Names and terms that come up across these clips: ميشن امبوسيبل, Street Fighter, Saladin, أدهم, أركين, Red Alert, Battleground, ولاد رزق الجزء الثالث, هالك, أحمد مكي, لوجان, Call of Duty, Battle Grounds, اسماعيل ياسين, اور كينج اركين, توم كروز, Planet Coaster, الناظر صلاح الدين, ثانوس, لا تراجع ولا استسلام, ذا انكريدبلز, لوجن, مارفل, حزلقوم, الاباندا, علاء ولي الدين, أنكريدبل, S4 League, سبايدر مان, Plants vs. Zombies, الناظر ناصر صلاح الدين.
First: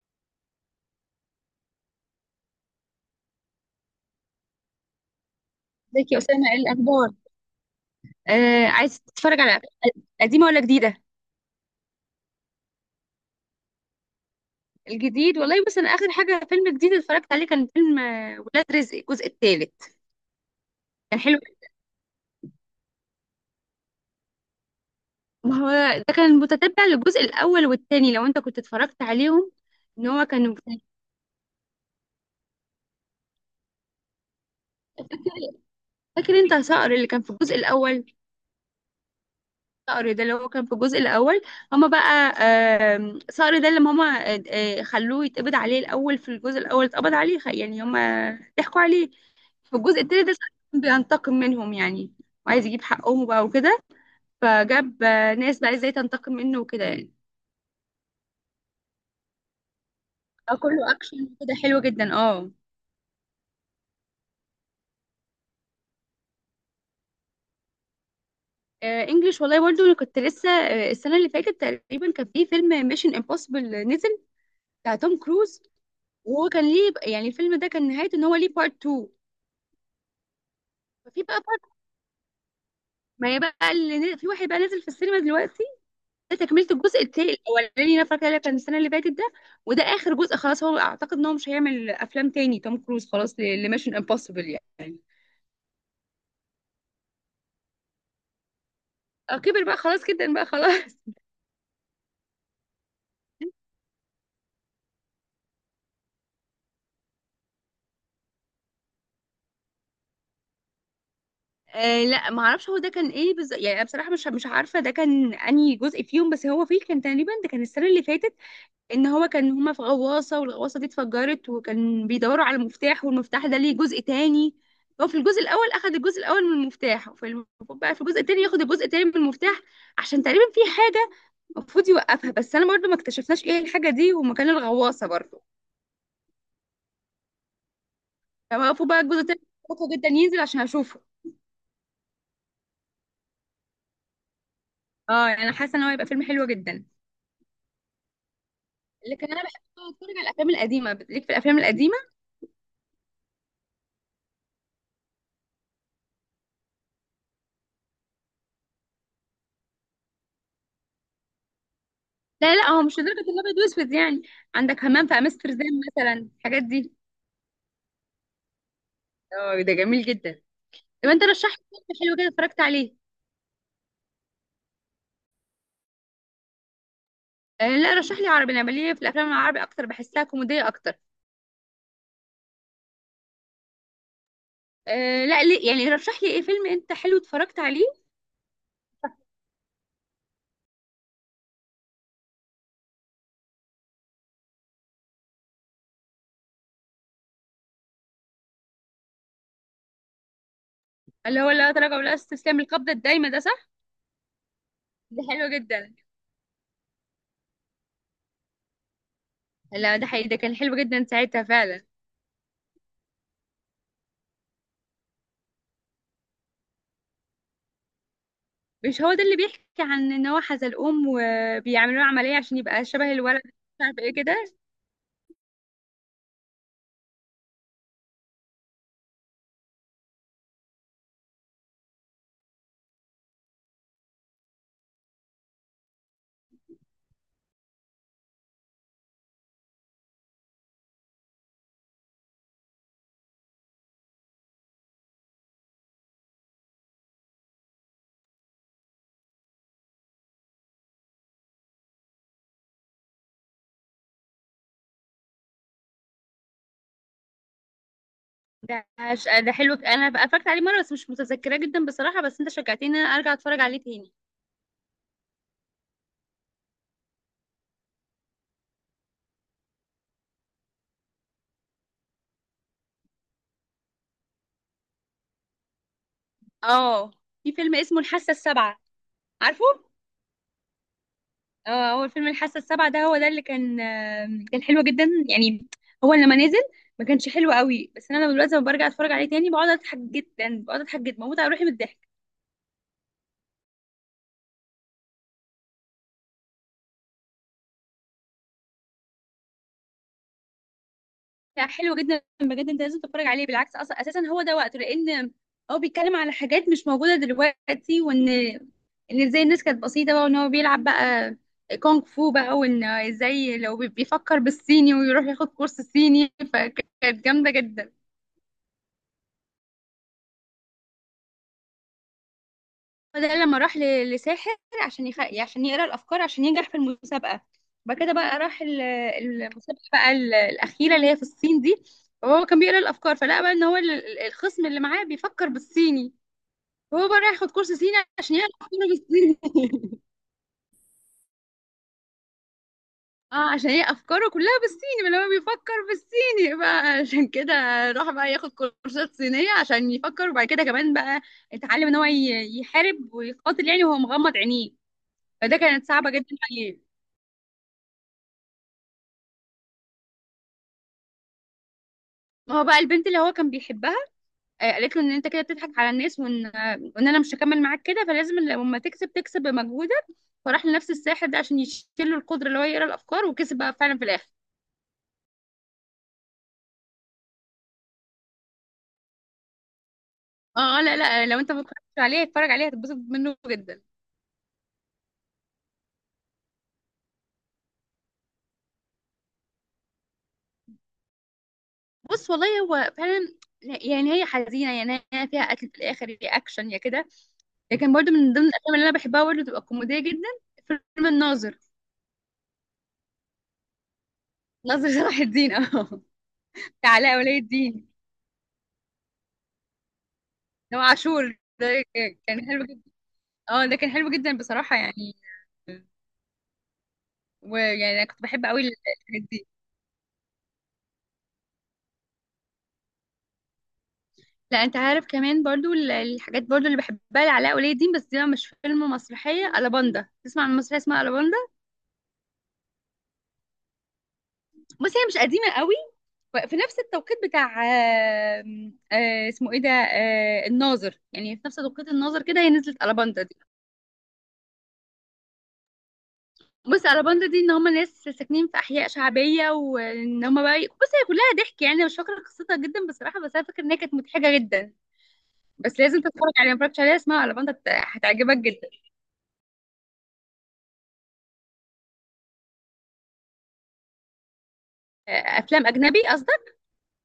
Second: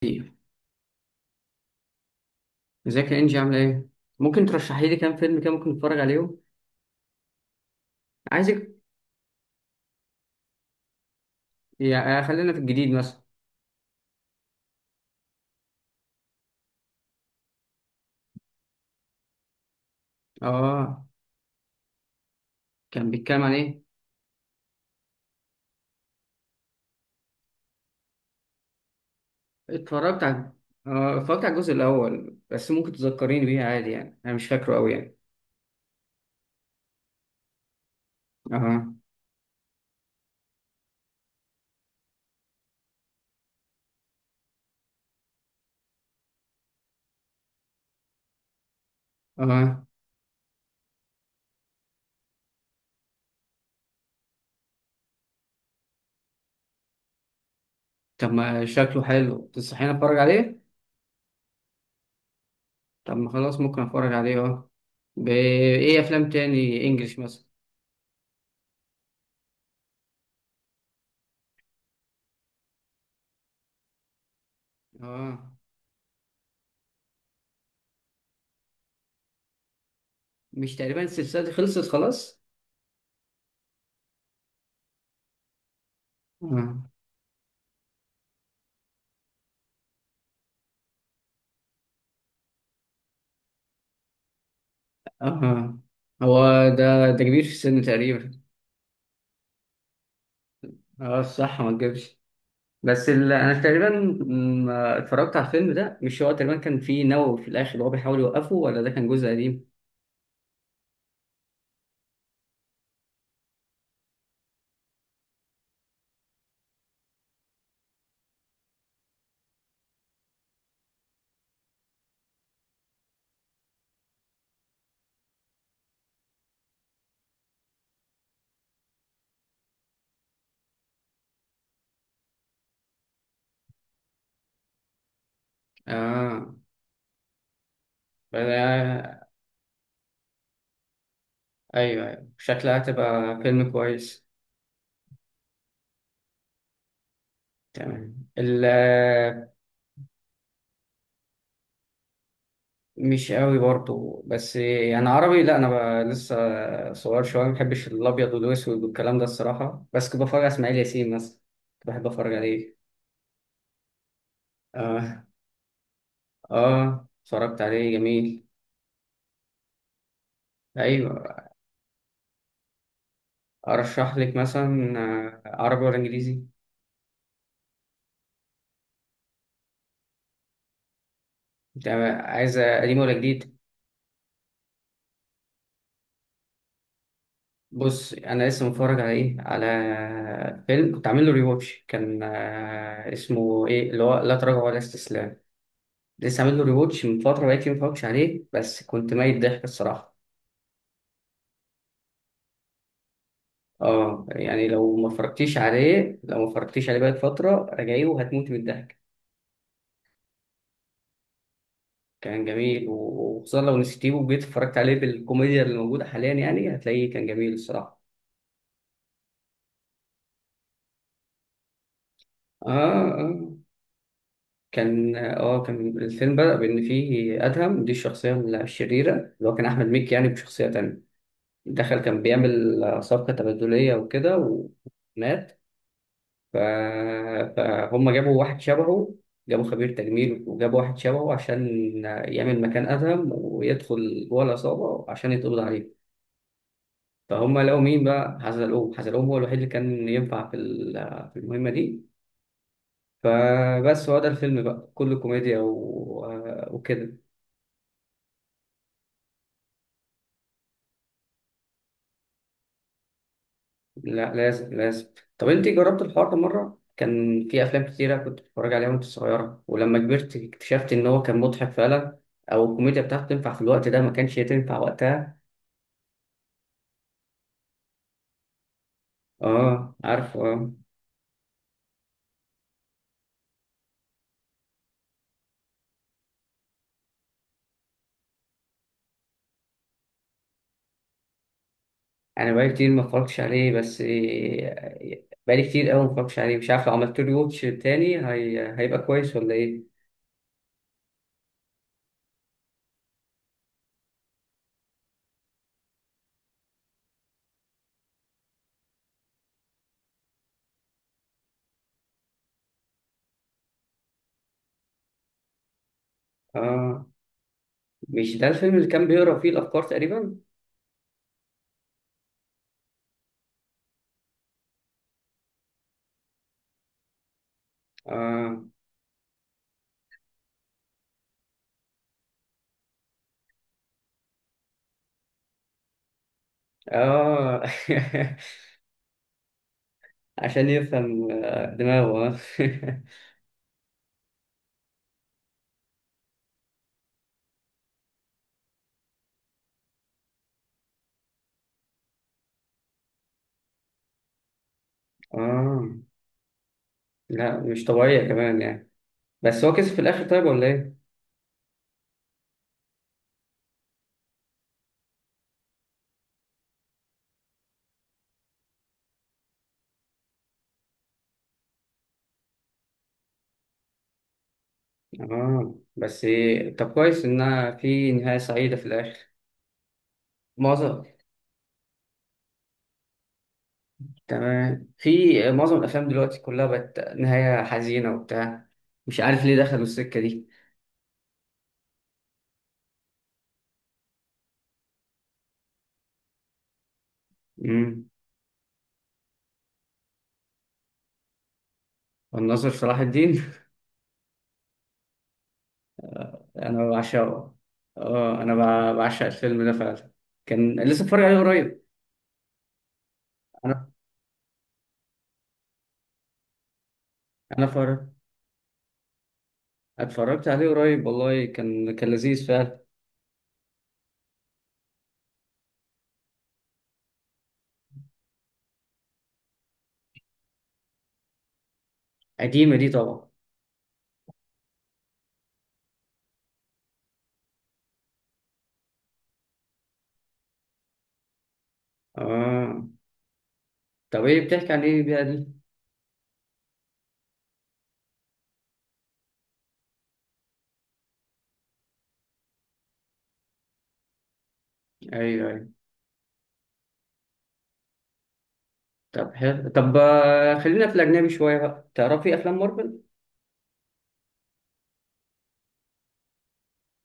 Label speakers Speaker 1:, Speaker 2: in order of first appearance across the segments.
Speaker 1: كتير. ازيك يا انجي، عامله ايه؟ ممكن ترشحي لي كام فيلم كده ممكن نتفرج
Speaker 2: ازيك يا
Speaker 1: عليهم؟
Speaker 2: اسامه؟ ايه الاخبار؟ آه،
Speaker 1: عايزك.
Speaker 2: عايز تتفرج على قديمه ولا جديده؟
Speaker 1: يا آه، خلينا في الجديد مثلا.
Speaker 2: الجديد والله، بس انا اخر حاجه فيلم جديد اتفرجت عليه كان فيلم ولاد رزق الجزء الثالث.
Speaker 1: اه.
Speaker 2: كان حلو.
Speaker 1: كان بيتكلم عن ايه؟
Speaker 2: ما هو ده كان متتبع للجزء الاول والثاني لو انت كنت اتفرجت عليهم. ان
Speaker 1: اتفرجت
Speaker 2: هو
Speaker 1: على
Speaker 2: كان،
Speaker 1: اه اتفرجت على الجزء الاول، بس ممكن تذكريني بيه عادي يعني، انا مش فاكره قوي يعني.
Speaker 2: فاكر انت صقر اللي كان في الجزء الاول؟
Speaker 1: اه.
Speaker 2: صقر ده اللي هو كان في الجزء الأول، هما بقى صقر ده اللي هما خلوه يتقبض عليه الأول. في الجزء الأول اتقبض عليه يعني هما ضحكوا عليه. في
Speaker 1: اه.
Speaker 2: الجزء التاني ده صقر كان بينتقم منهم يعني، وعايز يجيب حقهم بقى وكده، فجاب ناس بقى ازاي تنتقم منه وكده يعني.
Speaker 1: طب ما شكله حلو، تنصحيني اتفرج عليه؟
Speaker 2: كله أكشن كده، حلو جدا اه.
Speaker 1: طب ما خلاص ممكن اتفرج عليه. اه. بايه افلام تاني، انجلش مثلا؟
Speaker 2: انجلش والله، برضو انا كنت لسه السنه اللي فاتت تقريبا كان في فيلم ميشن امبوسيبل نزل، بتاع توم
Speaker 1: اه.
Speaker 2: كروز. وهو كان ليه يعني الفيلم ده كان نهايته ان هو ليه بارت 2.
Speaker 1: مش تقريبا
Speaker 2: ففي
Speaker 1: السلسله
Speaker 2: بقى،
Speaker 1: دي خلصت خلاص؟
Speaker 2: ما هي بقى في واحد بقى نازل في السينما دلوقتي، ده تكملة
Speaker 1: اه.
Speaker 2: الجزء التاني الأولاني اللي أنا فاكرة اللي كان السنة اللي فاتت ده. وده آخر جزء خلاص، هو أعتقد إن هو مش هيعمل أفلام تاني توم كروز خلاص، لميشن امبوسيبل يعني.
Speaker 1: اه. هو ده كبير في السن تقريبا؟
Speaker 2: كبر بقى خلاص، جدا بقى خلاص.
Speaker 1: اه، صح، ما تجيبش. بس انا تقريبا ما اتفرجت على الفيلم ده. مش هو تقريبا كان فيه نووي في الاخر وهو بيحاول يوقفه، ولا ده كان جزء قديم؟
Speaker 2: آه لا، ما اعرفش هو ده كان ايه بالظبط يعني. أنا بصراحه مش عارفه ده كان انهي جزء فيهم، بس هو فيه كان تقريبا ده كان السنه اللي فاتت، ان هو كان هما في غواصة والغواصة دي اتفجرت، وكان بيدوروا على مفتاح، والمفتاح ده ليه جزء تاني. هو في الجزء الاول اخد الجزء الاول من المفتاح، وفي المفروض بقى في الجزء التاني ياخد الجزء التاني من المفتاح عشان تقريبا في حاجة المفروض يوقفها، بس انا برضو ما اكتشفناش ايه الحاجة دي ومكان الغواصة برضو.
Speaker 1: اه.
Speaker 2: فوقفوا بقى
Speaker 1: بلا...
Speaker 2: الجزء التاني بطيء جدا ينزل عشان اشوفه.
Speaker 1: ايوه ايوه، شكلها هتبقى فيلم كويس.
Speaker 2: اه يعني انا حاسة ان هو هيبقى فيلم حلو جدا.
Speaker 1: تمام.
Speaker 2: لكن انا بحب اتفرج على الافلام القديمه، ليك في الافلام القديمه.
Speaker 1: مش قوي برضو، بس يعني عربي لا، انا لسه صغير شويه، ما بحبش الابيض والاسود والكلام ده الصراحه، بس كنت بتفرج على اسماعيل ياسين مثلا، كنت بحب اتفرج
Speaker 2: لا لا،
Speaker 1: عليه.
Speaker 2: هو مش لدرجه الابيض واسود يعني. عندك همام في
Speaker 1: اه.
Speaker 2: امستردام مثلا، الحاجات دي.
Speaker 1: اه، اتفرجت عليه، جميل.
Speaker 2: اه ده جميل جدا. طب
Speaker 1: ايوه.
Speaker 2: انت رشح لي فيلم حلو كده اتفرجت عليه.
Speaker 1: ارشح لك مثلا، عربي ولا انجليزي؟
Speaker 2: آه لا، رشح لي عربي. انا بليه في الافلام العربي اكتر، بحسها كوميديه اكتر.
Speaker 1: انت عايزه قديم ولا جديد؟
Speaker 2: آه لا ليه يعني، رشح لي ايه فيلم انت حلو اتفرجت عليه.
Speaker 1: بص، انا لسه متفرج على ايه على فيلم كنت عامل له ريواتش، كان اسمه ايه اللي هو لا تراجع ولا استسلام. لسه عامل له ريواتش من فتره، بقيت ما اتفرجتش عليه، بس كنت ميت ضحك الصراحه.
Speaker 2: اللي هو لا تراجع ولا استسلام، القبضه الدايمه، ده صح؟
Speaker 1: اه، يعني لو ما
Speaker 2: ده حلو
Speaker 1: اتفرجتيش
Speaker 2: جدا.
Speaker 1: عليه، بقالك فتره راجعيه وهتموتي من الضحك.
Speaker 2: لا ده حقيقي، ده كان حلو جدا ساعتها فعلا.
Speaker 1: كان جميل و- وخصوصا لو نسيتيه وجيت اتفرجت عليه، بالكوميديا اللي موجوده حاليا يعني هتلاقيه كان جميل الصراحه.
Speaker 2: مش هو ده اللي بيحكي عن ان هو حزلقوم وبيعملوا له عمليه عشان
Speaker 1: اه.
Speaker 2: يبقى شبه
Speaker 1: اه،
Speaker 2: الولد، مش عارف ايه كده.
Speaker 1: كان الفيلم بدأ بإن فيه أدهم، دي الشخصية الشريرة اللي هو كان أحمد مكي يعني بشخصية تانية، دخل كان بيعمل صفقة تبادلية وكده ومات. ف... فهم جابوا واحد شبهه، جابوا خبير تجميل وجابوا واحد شبهه عشان يعمل مكان أدهم ويدخل جوه العصابة عشان يتقبض عليه. فهم لقوا مين بقى؟ حزلقوم. حزلقوم هو الوحيد اللي كان ينفع في المهمة دي. فبس هو ده الفيلم بقى كله كوميديا و... آه، وكده.
Speaker 2: ده ده حلو، انا بقى اتفرجت عليه مره بس مش متذكراه جدا بصراحه، بس انت شجعتني ان انا ارجع اتفرج عليه تاني.
Speaker 1: لا لازم لازم. طب انت جربت الحوار ده مره؟ كان في افلام كتيره كنت بتتفرج عليها وانت صغيره، ولما كبرت اكتشفت ان هو كان مضحك فعلا، او الكوميديا بتاعته تنفع في الوقت ده، ما كانش تنفع وقتها.
Speaker 2: اه، في فيلم اسمه الحاسة السابعة، عارفه؟
Speaker 1: اه، عارفه، اه.
Speaker 2: اه، هو فيلم الحاسة السابعة ده هو ده اللي كان كان حلو جدا يعني. هو لما نزل ما كانش حلو قوي، بس انا لما دلوقتي لما برجع اتفرج عليه تاني بقعد اضحك جدا، بقعد اضحك جدا، بموت على روحي من الضحك.
Speaker 1: انا بقالي كتير ما اتفرجتش عليه، بس بقالي كتير قوي ما اتفرجتش عليه، مش عارف لو عملت له واتش تاني هيبقى كويس ولا ايه.
Speaker 2: لا حلو جدا بجد، انت لازم تتفرج عليه. بالعكس اصلا اساسا هو ده وقته، لان هو بيتكلم على حاجات مش موجوده دلوقتي، وان ازاي الناس كانت بسيطه بقى، وان هو بيلعب بقى كونغ فو بقى، وان ازاي لو بيفكر بالصيني ويروح ياخد كورس صيني،
Speaker 1: اه.
Speaker 2: فكانت جامده جدا.
Speaker 1: مش ده الفيلم اللي كان بيقرا فيه الافكار تقريبا؟
Speaker 2: فده لما راح لساحر عشان يعني عشان يقرا الافكار عشان ينجح في المسابقه. بعد كده بقى راح
Speaker 1: اه.
Speaker 2: المسابقه بقى الاخيره اللي هي في الصين دي، وهو كان بيقرا الافكار، فلقى بقى ان هو الخصم اللي معاه بيفكر بالصيني. هو بقى رايح ياخد
Speaker 1: اه.
Speaker 2: كورس صيني عشان يعرف افكاره بالصيني.
Speaker 1: عشان يفهم دماغه.
Speaker 2: اه، عشان هي افكاره كلها بالصيني، ما هو بيفكر بالصيني بقى عشان كده راح بقى ياخد كورسات صينيه عشان يفكر. وبعد كده كمان بقى اتعلم ان هو يحارب ويقاتل يعني وهو مغمض عينيه، فده كانت
Speaker 1: اه.
Speaker 2: صعبه جدا عليه.
Speaker 1: لا مش طبيعية كمان يعني، بس هو كسب في الآخر، طيب ولا إيه؟
Speaker 2: ما هو بقى البنت اللي هو كان بيحبها قالت له ان انت كده بتضحك على الناس، وان وان انا مش هكمل معاك كده، فلازم لما تكسب تكسب بمجهودك. فراح لنفس الساحر ده عشان يشيل له القدره اللي هو يقرا الافكار، وكسب بقى فعلا في الاخر.
Speaker 1: اه، بس طب كويس إنها في نهاية سعيدة في الآخر.
Speaker 2: اه اه، لا
Speaker 1: معظم
Speaker 2: لا، لو انت ما اتفرجتش عليه اتفرج عليه هتتبسط منه جدا.
Speaker 1: تمام. في معظم الأفلام دلوقتي كلها بقت نهاية حزينة وبتاع، مش عارف ليه دخلوا السكة دي.
Speaker 2: بص والله هو فعلا يعني، هي حزينه يعني، هي فيها قتل في الاخر، يا اكشن يا كده. لكن
Speaker 1: امم
Speaker 2: برضو من ضمن الافلام اللي انا بحبها برضو تبقى كوميديه جدا فيلم الناظر.
Speaker 1: الناظر صلاح الدين
Speaker 2: ناصر صلاح الدين اه.
Speaker 1: أنا
Speaker 2: بتاع علاء ولي
Speaker 1: بعشقه.
Speaker 2: الدين.
Speaker 1: اه، أنا بعشق الفيلم ده فعلا،
Speaker 2: ده
Speaker 1: كان لسه اتفرج
Speaker 2: عاشور
Speaker 1: عليه
Speaker 2: ده،
Speaker 1: قريب.
Speaker 2: كان حلو جدا. اه ده
Speaker 1: أنا
Speaker 2: كان حلو جدا بصراحه يعني،
Speaker 1: أنا
Speaker 2: ويعني انا
Speaker 1: اتفرج-
Speaker 2: كنت بحب قوي الحاجات دي.
Speaker 1: اتفرجت عليه قريب والله، كان لذيذ فعلا.
Speaker 2: لا انت عارف كمان برضو الحاجات برضو اللي بحبها لعلاء ولي الدين، بس دي بقى مش فيلم، مسرحيه الاباندا. تسمع عن مسرحيه اسمها الاباندا؟
Speaker 1: قديمة دي طبعا.
Speaker 2: بصي هي مش قديمه قوي، في نفس التوقيت بتاع اسمه ايه ده، الناظر، يعني في نفس توقيت الناظر كده هي نزلت
Speaker 1: اه،
Speaker 2: الاباندا دي.
Speaker 1: طب بتحكي عن ايه بقى دي؟
Speaker 2: بصي الاباندا دي ان هم ناس ساكنين في احياء شعبيه، وان هم بقى بصي هي كلها ضحك يعني، أنا مش فاكره قصتها جدا بصراحه، بس انا فاكره ان هي كانت مضحكه جدا.
Speaker 1: ايوه، ايوه.
Speaker 2: بس لازم تتفرج عليها، ما اتفرجتش عليها، اسمها الاباندا، هتعجبك جدا.
Speaker 1: طب حلو. طب آه، خلينا في الاجنبي شويه بقى، تعرفي افلام مارفل؟
Speaker 2: افلام اجنبي قصدي.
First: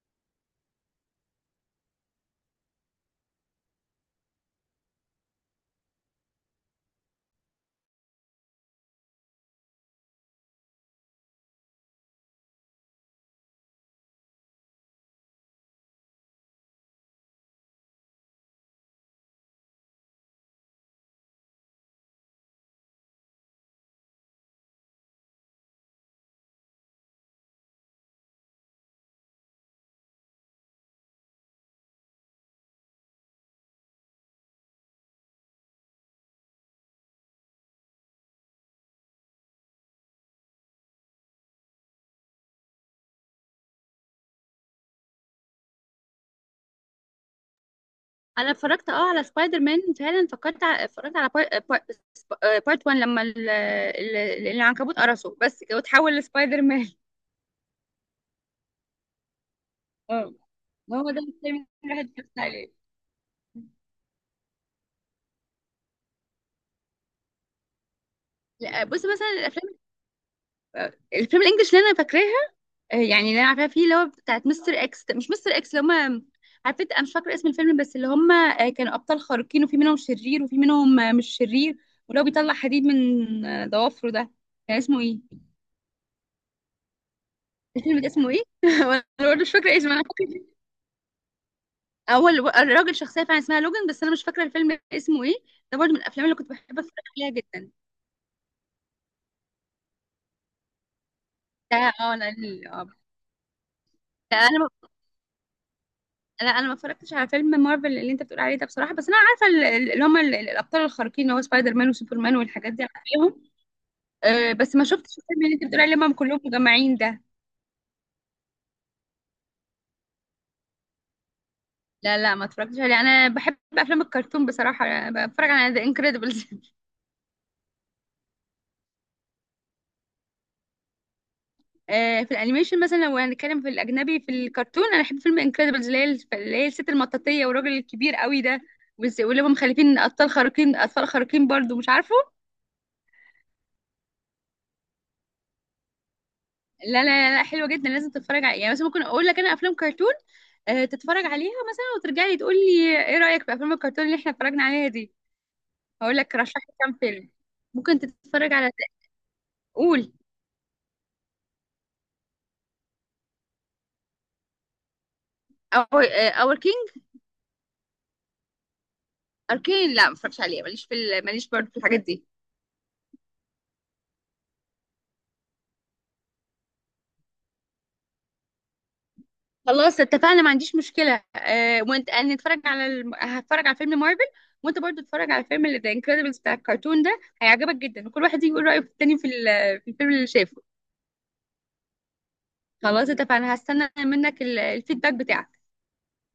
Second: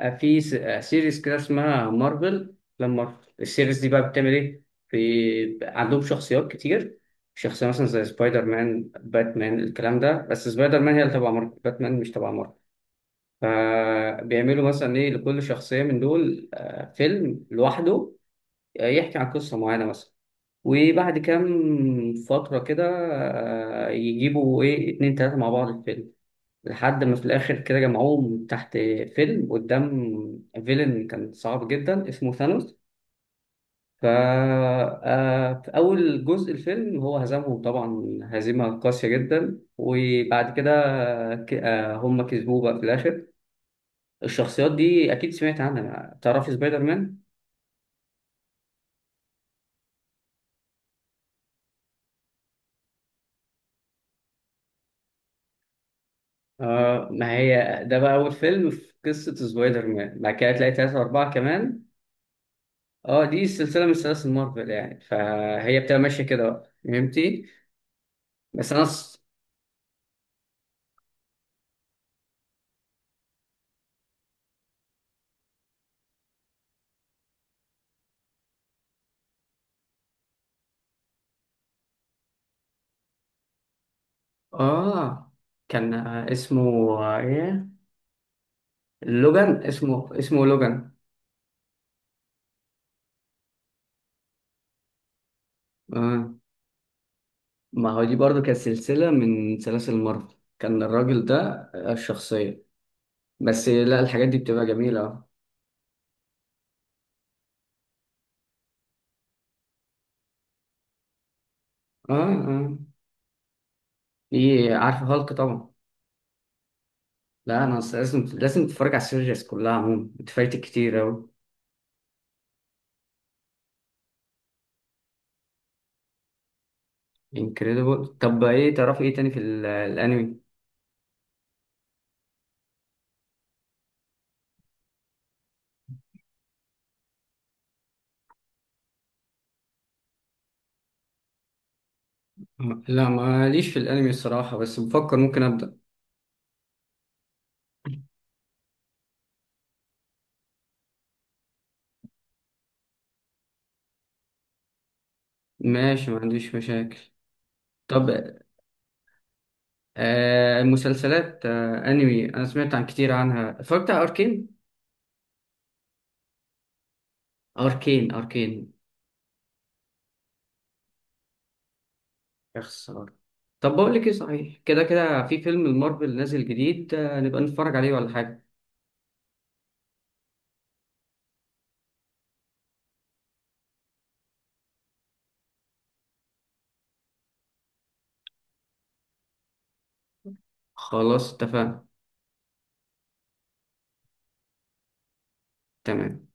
Speaker 1: آه، في س- آه، سيريز كده اسمها مارفل. افلام مارفل السيريز دي بقى بتعمل ايه؟ في عندهم شخصيات كتير، شخصيه مثلا زي سبايدر مان، باتمان، الكلام ده. بس سبايدر مان هي اللي تبع مارفل، باتمان مش تبع مارفل. فبيعملوا مثلا لكل شخصيه من دول فيلم لوحده، يحكي عن قصه معينه مثلا. وبعد كام فترة كده يجيبوا اتنين تلاتة مع بعض الفيلم، لحد ما في الآخر كده جمعوهم تحت فيلم قدام فيلن كان صعب جدا اسمه ثانوس. فا في أول جزء الفيلم هو هزمهم طبعا هزيمة قاسية جدا، وبعد كده هم كسبوه بقى في الآخر. الشخصيات دي أكيد سمعت عنها، تعرفي سبايدر مان؟
Speaker 2: انا اتفرجت اه على سبايدر مان فعلا، فكرت اتفرجت على بارت 1 لما العنكبوت قرصه بس كده، وتحول لسبايدر مان.
Speaker 1: آه، ما هي ده بقى أول فيلم في قصة سبايدر مان، بعد
Speaker 2: اه،
Speaker 1: كده تلاقي تلاتة
Speaker 2: هو ده
Speaker 1: أربعة
Speaker 2: الفيلم اللي
Speaker 1: كمان.
Speaker 2: الواحد اتفرجت عليه.
Speaker 1: اه، دي سلسله من سلاسل مارفل يعني، فهي بتبقى ماشيه كده بقى، فهمتي؟ بس انا
Speaker 2: لا بص،
Speaker 1: ص...
Speaker 2: مثلا الافلام، الفيلم الانجليش اللي انا فاكراها، يعني اللي انا عارفاها فيه، اللي هو بتاعت مستر اكس، مش مستر اكس، اللي هم، عارفه انا مش فاكره اسم الفيلم، بس اللي هم كانوا ابطال خارقين، وفي منهم شرير وفي منهم مش شرير، ولو بيطلع حديد من ضوافره ده. كان اسمه ايه
Speaker 1: اه، كان اسمه آه، ايه
Speaker 2: الفيلم ده، اسمه ايه؟ وانا برضه مش
Speaker 1: لوجان،
Speaker 2: فاكره اسمه، انا
Speaker 1: اسمه
Speaker 2: فاكره
Speaker 1: اسمه لوجان.
Speaker 2: اول الراجل شخصيه فعلا اسمها لوجن، بس انا مش فاكره الفيلم اسمه ايه. ده برضه من الافلام
Speaker 1: اه،
Speaker 2: اللي كنت بحب اتفرج عليها جدا.
Speaker 1: ما هو دي برضو كانت سلسله من سلاسل مارفل، كان الراجل ده
Speaker 2: ده اه لا
Speaker 1: الشخصيه.
Speaker 2: اه،
Speaker 1: بس لا الحاجات
Speaker 2: لا
Speaker 1: دي
Speaker 2: انا
Speaker 1: بتبقى
Speaker 2: ما-
Speaker 1: جميله. اه.
Speaker 2: لا انا ما اتفرجتش على فيلم مارفل اللي انت بتقول عليه ده بصراحه، بس انا عارفه اللي هم الابطال الخارقين، اللي هو سبايدر مان وسوبرمان والحاجات
Speaker 1: اه،
Speaker 2: دي عليهم. أه
Speaker 1: دي
Speaker 2: بس ما
Speaker 1: عارفه
Speaker 2: شفتش
Speaker 1: هالك
Speaker 2: الفيلم اللي انت
Speaker 1: طبعا.
Speaker 2: بتقول عليه لما هم كلهم مجمعين ده.
Speaker 1: لا انا أصل لازم لازم تتفرج على السيريز كلها عموما، انت فايتك كتير اوي.
Speaker 2: لا لا، ما اتفرجتش عليه. انا بحب افلام الكرتون بصراحه، بتفرج على ذا انكريدبلز.
Speaker 1: انكريدبل. طب تعرفي ايه تاني في الانمي؟
Speaker 2: في الانيميشن مثلا، لو هنتكلم في الاجنبي في الكرتون، انا بحب فيلم انكريدبلز اللي هي، اللي هي الست المطاطيه والراجل الكبير قوي ده، واللي هم مخلفين اطفال خارقين، اطفال خارقين برضو مش عارفه.
Speaker 1: لا ماليش في الانمي الصراحة، بس بفكر ممكن ابدأ.
Speaker 2: لا لا حلوه جدا، لازم تتفرج عليها. يعني مثلا ممكن اقول لك انا افلام كرتون تتفرج عليها مثلا، وترجع لي تقول لي ايه رايك في افلام الكرتون اللي احنا اتفرجنا عليها دي.
Speaker 1: ماشي،
Speaker 2: هقول
Speaker 1: ما
Speaker 2: لك رشح
Speaker 1: عنديش
Speaker 2: لي كام
Speaker 1: مشاكل.
Speaker 2: فيلم ممكن
Speaker 1: طب
Speaker 2: تتفرج على، قول.
Speaker 1: المسلسلات، انمي، انا سمعت عن كتير عنها، اتفرجت على اركين.
Speaker 2: اور كينج،
Speaker 1: اركين، اركين.
Speaker 2: اركين؟ لا ما اتفرجش عليه، ماليش في ماليش برضو في الحاجات دي.
Speaker 1: يا خسارة. طب بقول لك ايه، صحيح، كده كده في فيلم المارفل نازل جديد، نبقى نتفرج عليه ولا حاجة.
Speaker 2: خلاص اتفقنا، ما عنديش مشكلة. آه، وانت انا نتفرج على هتفرج على فيلم مارفل، وانت برضو اتفرج على فيلم ذا انكريدبلز بتاع الكرتون، ده هيعجبك جدا. وكل واحد يجي يقول رأيه في التاني في، في الفيلم اللي شافه.
Speaker 1: خلاص اتفقنا.
Speaker 2: خلاص اتفقنا، هستنى منك الفيدباك بتاعك.
Speaker 1: تمام.